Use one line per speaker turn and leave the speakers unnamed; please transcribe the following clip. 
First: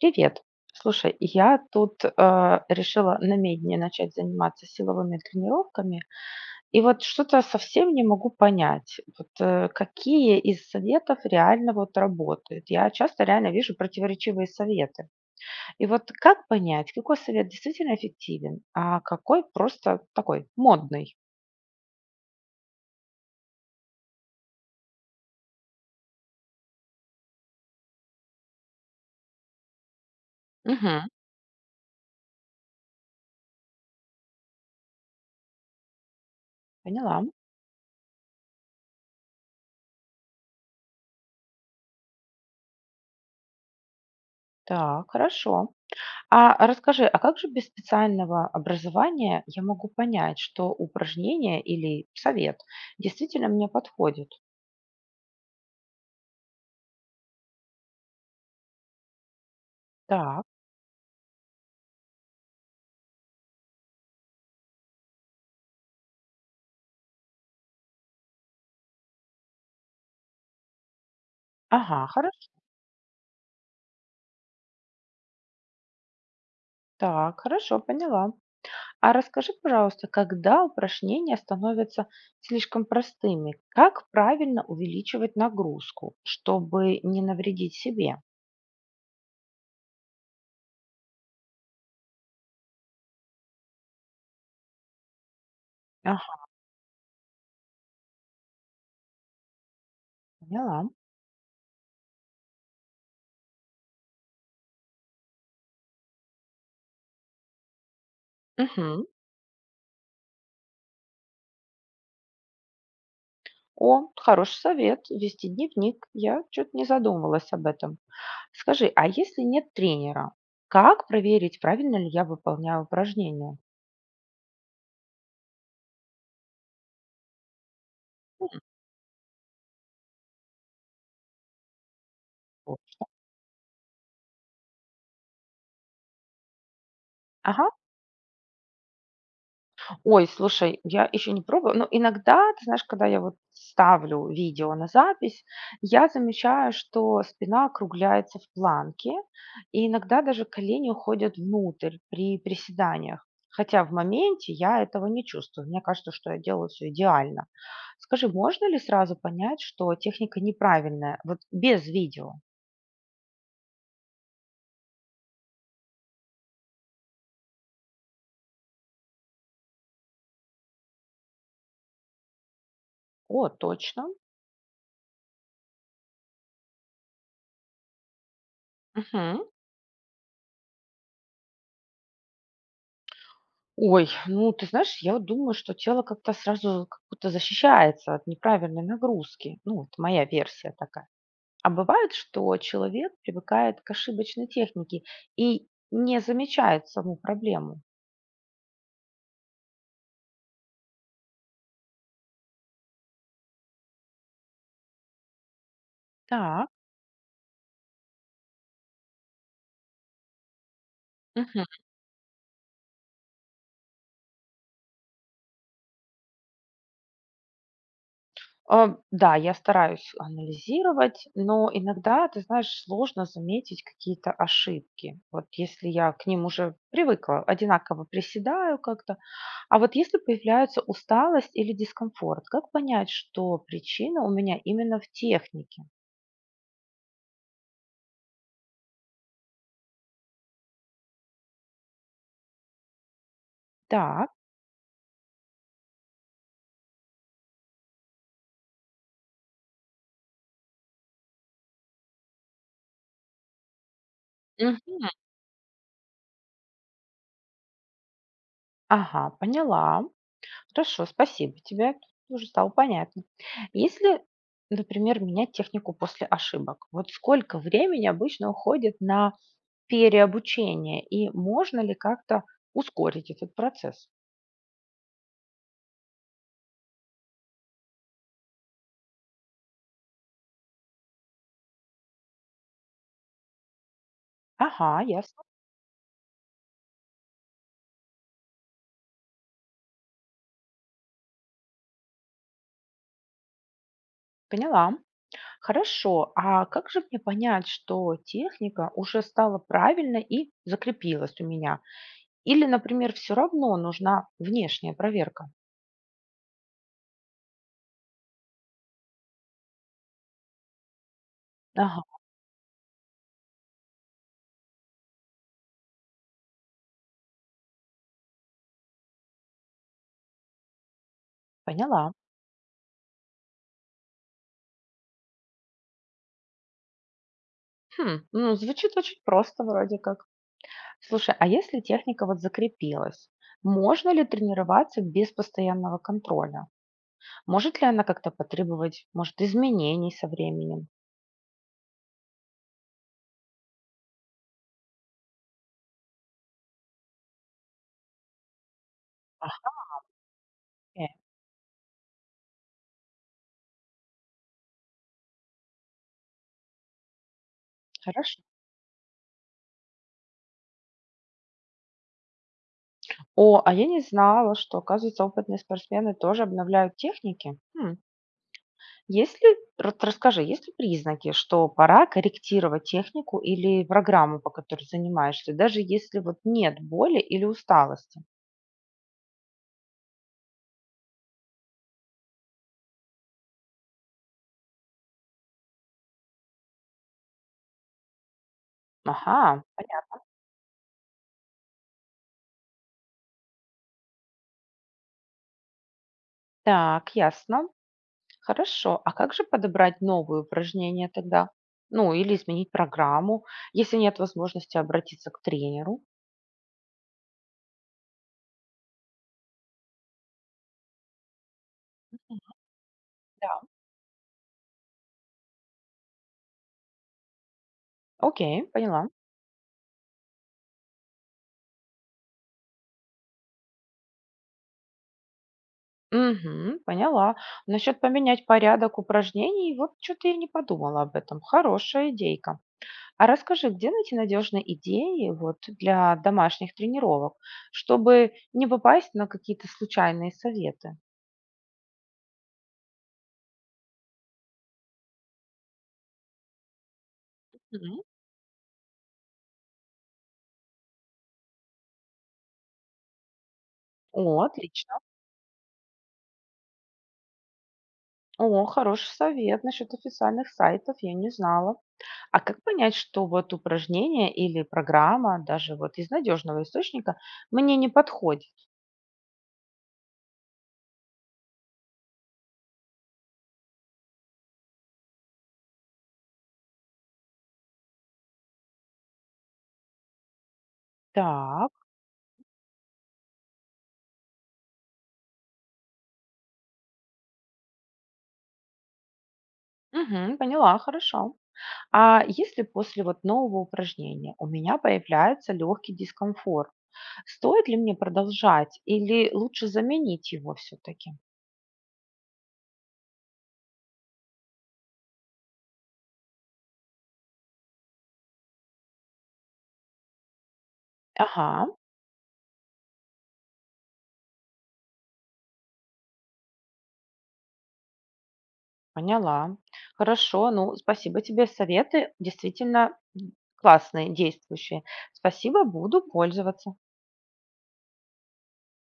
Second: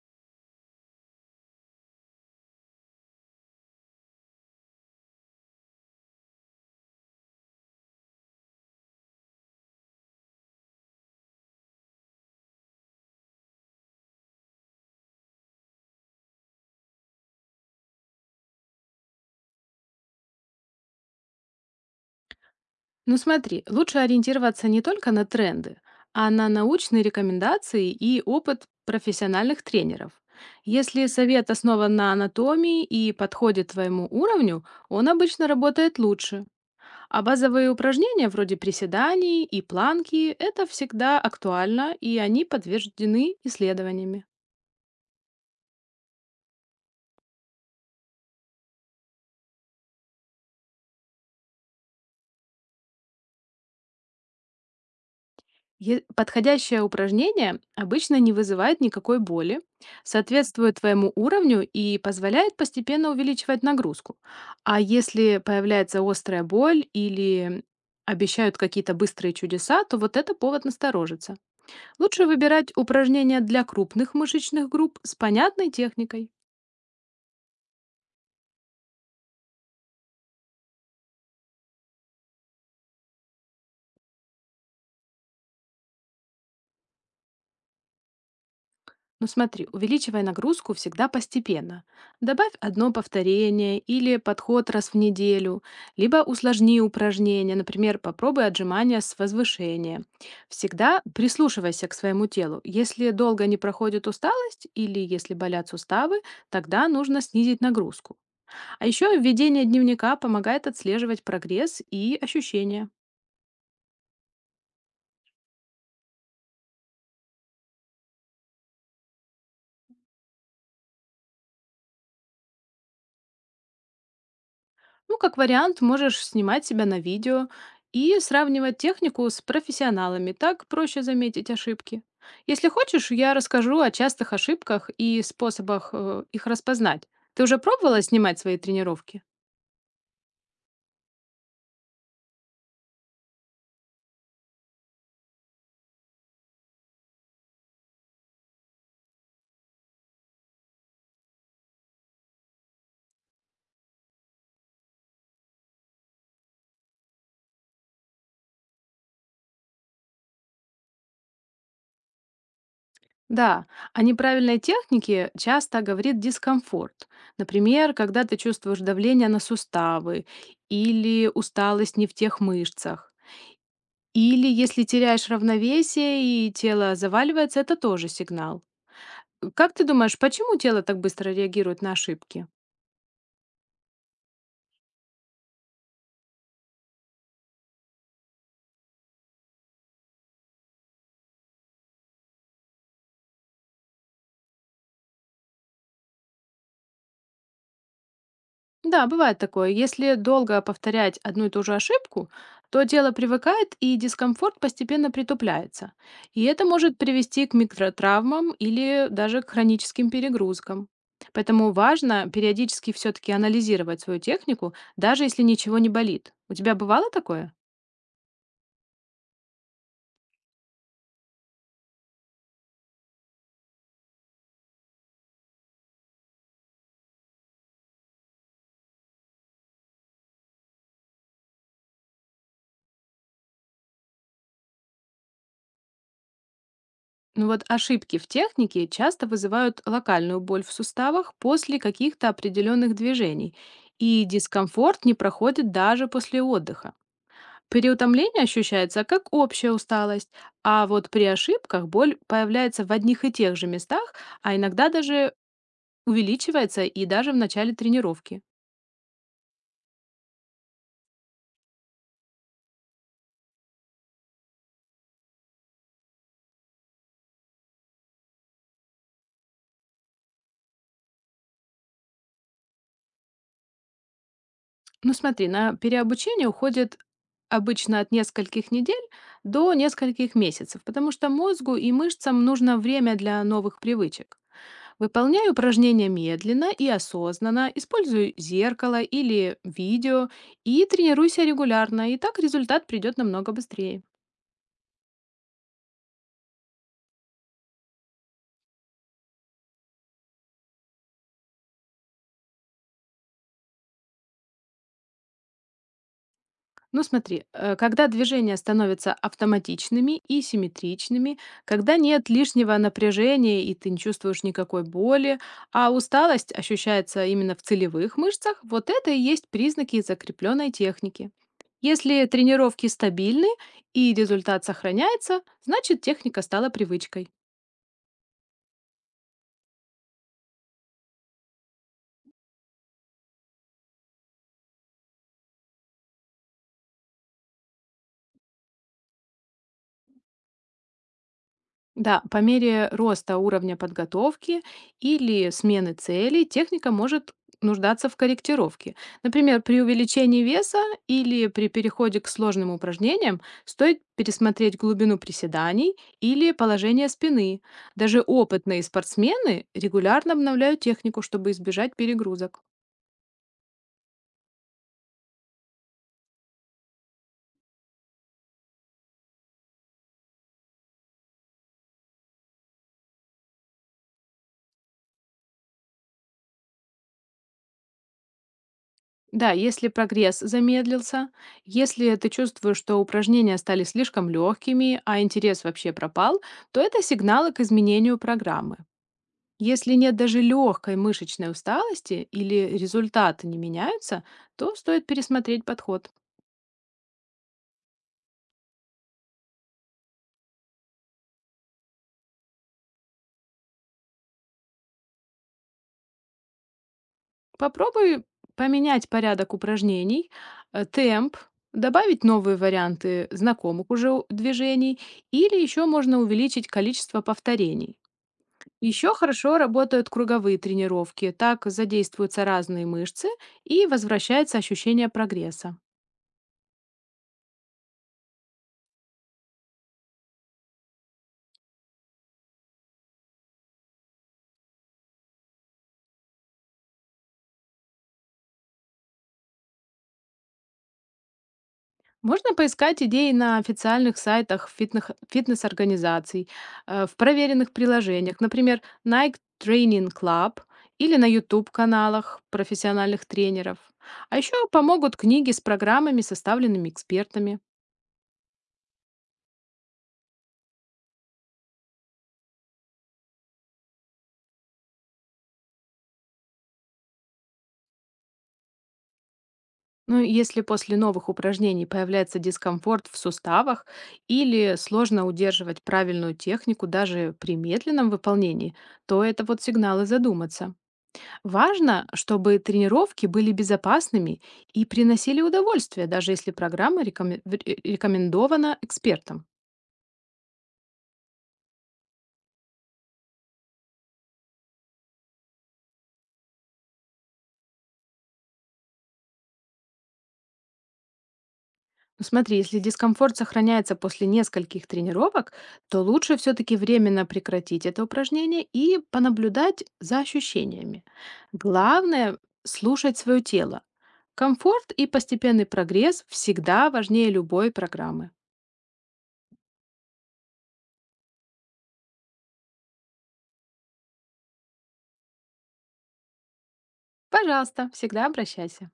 Привет. Слушай, я тут решила намедни начать заниматься силовыми тренировками, и вот что-то совсем не могу понять, вот, какие из советов реально вот работают. Я часто реально вижу противоречивые советы. И вот как понять, какой совет действительно эффективен, а какой просто такой модный?
Ну смотри, лучше ориентироваться не только на тренды, а на научные рекомендации и опыт профессиональных тренеров. Если
Мгм.
совет основан на анатомии и подходит твоему уровню, он обычно работает лучше.
Поняла.
А базовые упражнения вроде приседаний и планки — это всегда актуально, и они подтверждены исследованиями.
Так, хорошо. А расскажи, а как же без специального образования я могу понять, что упражнение или совет действительно мне подходит?
Подходящее упражнение обычно не вызывает никакой боли,
Так,
соответствует твоему уровню и позволяет постепенно увеличивать нагрузку. А если появляется острая боль или обещают какие-то быстрые чудеса, то вот это повод насторожиться.
ага,
Лучше
хорошо,
выбирать упражнения для крупных мышечных групп с понятной техникой.
так, хорошо, поняла. А расскажи, пожалуйста, когда упражнения становятся слишком простыми, как правильно увеличивать нагрузку, чтобы не навредить себе?
Ну смотри, увеличивай нагрузку всегда постепенно. Добавь одно повторение или подход раз в неделю, либо
Ага,
усложни упражнение, например, попробуй отжимания с возвышения.
поняла.
Всегда прислушивайся к своему телу. Если долго не проходит усталость или если болят суставы, тогда нужно снизить нагрузку. А
Мгм.
еще введение дневника помогает отслеживать прогресс и ощущения.
О, хороший совет, вести дневник. Я что-то не задумывалась об этом. Скажи, а если нет тренера, как проверить, правильно ли я выполняю упражнения?
Ну, как вариант, можешь снимать себя на видео и
М.
сравнивать технику с профессионалами. Так проще заметить ошибки. Если
Вот.
хочешь, я расскажу о частых ошибках и способах их распознать. Ты уже
Ага.
пробовала снимать свои тренировки?
Ой, слушай, я еще не пробовала, но иногда, ты знаешь, когда я вот ставлю видео на запись, я замечаю, что спина округляется в планке, и иногда даже колени уходят внутрь при приседаниях. Хотя в моменте я этого не чувствую. Мне кажется, что я делаю все идеально. Скажи, можно ли сразу понять, что техника неправильная, вот без видео?
Да, о неправильной технике часто говорит дискомфорт. Например, когда ты чувствуешь давление на суставы или усталость не в тех мышцах.
О, точно.
Или если теряешь равновесие и тело заваливается, это тоже сигнал.
Мгм.
Как ты думаешь, почему тело так быстро реагирует на ошибки?
Ой, ну ты знаешь, я вот думаю, что тело как-то сразу как будто защищается от неправильной нагрузки. Ну, это моя версия такая. А бывает, что человек привыкает к ошибочной технике и не замечает саму проблему.
Да, бывает такое. Если долго повторять одну и ту же ошибку, то тело привыкает и дискомфорт постепенно притупляется. И это
Так.
может привести к микротравмам или даже к хроническим перегрузкам.
Мгм.
Поэтому важно периодически все-таки анализировать свою технику, даже если ничего не болит. У тебя бывало такое?
А, да, я стараюсь анализировать, но иногда, ты знаешь, сложно заметить какие-то ошибки. Вот если я к ним уже привыкла, одинаково приседаю как-то. А вот если появляется усталость или дискомфорт, как понять, что причина у меня именно в технике?
Ну вот ошибки в технике часто вызывают локальную боль в суставах после каких-то определенных движений, и
Так,
дискомфорт не проходит даже после отдыха. Переутомление ощущается как общая усталость, а вот при ошибках боль появляется в одних и тех же местах, а
мгм,
иногда даже увеличивается и даже в начале тренировки.
ага, поняла. Хорошо, спасибо тебе. Уже стало понятно. Если, например, менять технику после ошибок, вот сколько времени обычно уходит на переобучение и можно ли как-то ускорить этот процесс?
Ну смотри, на переобучение уходит обычно от нескольких недель до нескольких месяцев, потому что мозгу и мышцам нужно время для новых привычек.
Ага, ясно,
Выполняй упражнения медленно и осознанно, используй зеркало или видео и тренируйся регулярно, и так результат придет намного быстрее.
поняла. Хорошо, а как же мне понять, что техника уже стала правильной и закрепилась у меня? Или, например, все равно нужна внешняя проверка?
Ну смотри, когда движения становятся автоматичными и симметричными, когда
Ага,
нет лишнего напряжения и ты не чувствуешь никакой боли, а усталость ощущается именно в целевых мышцах, вот это и есть признаки закрепленной техники.
поняла.
Если тренировки стабильны и результат сохраняется, значит техника стала привычкой.
Хм, ну, звучит очень просто вроде как. Слушай, а если техника вот закрепилась, можно ли тренироваться без постоянного контроля? Может ли она как-то потребовать, может, изменений со временем?
Да, по мере роста уровня подготовки или смены целей техника может нуждаться в корректировке.
Ах,
Например, при увеличении веса
э,
или при переходе к сложным упражнениям стоит пересмотреть глубину приседаний или положение спины. Даже
хорошо.
опытные спортсмены регулярно обновляют технику, чтобы избежать перегрузок.
О, а я не знала, что, оказывается, опытные спортсмены тоже обновляют техники. Хм, есть ли, рот расскажи, есть ли признаки, что пора корректировать технику или программу, по которой занимаешься, даже если вот нет боли или усталости?
Да, если прогресс замедлился, если ты чувствуешь, что упражнения стали слишком легкими, а интерес вообще пропал, то это сигналы к изменению программы.
Ага,
Если нет
понятно.
даже легкой мышечной усталости или результаты не меняются, то стоит пересмотреть подход.
Так, ясно. Хорошо. А как же подобрать новые упражнения тогда? Ну, или изменить программу, если нет возможности обратиться к тренеру?
Попробуй поменять порядок упражнений, темп, добавить новые варианты
Да.
знакомых уже движений или еще можно увеличить количество повторений.
Окей, поняла.
Еще хорошо работают круговые тренировки, так задействуются разные мышцы и возвращается ощущение прогресса.
Угу, поняла. Насчет поменять порядок упражнений, вот что-то я не подумала об этом. Хорошая идейка. А расскажи, где найти надежные идеи вот для домашних тренировок, чтобы не попасть на какие-то случайные советы?
Можно поискать идеи на официальных сайтах фитнес-организаций, в проверенных
Мгм.
приложениях, например, Nike Training Club или на YouTube-каналах профессиональных тренеров. А
О,
еще
отлично.
помогут книги с программами, составленными экспертами.
О, хороший совет насчет официальных сайтов, я не знала. А как понять, что вот упражнение или программа, даже вот из надежного источника, мне не подходит?
Ну, если после новых упражнений появляется дискомфорт в суставах или сложно удерживать правильную технику даже при медленном выполнении, то это вот сигналы задуматься.
Так,
Важно, чтобы тренировки были безопасными и приносили удовольствие, даже если программа рекомендована экспертам.
мгм, поняла, хорошо. А если после вот нового упражнения у меня появляется легкий дискомфорт, стоит ли мне продолжать или лучше заменить его все-таки?
Ну, смотри, если дискомфорт сохраняется после нескольких тренировок, то лучше все-таки временно прекратить это упражнение и понаблюдать за ощущениями.
Ага,
Главное — слушать свое тело. Комфорт и постепенный прогресс всегда важнее любой программы.
поняла. Хорошо, ну, спасибо тебе, советы действительно классные, действующие. Спасибо, буду пользоваться.
Пожалуйста, всегда обращайся.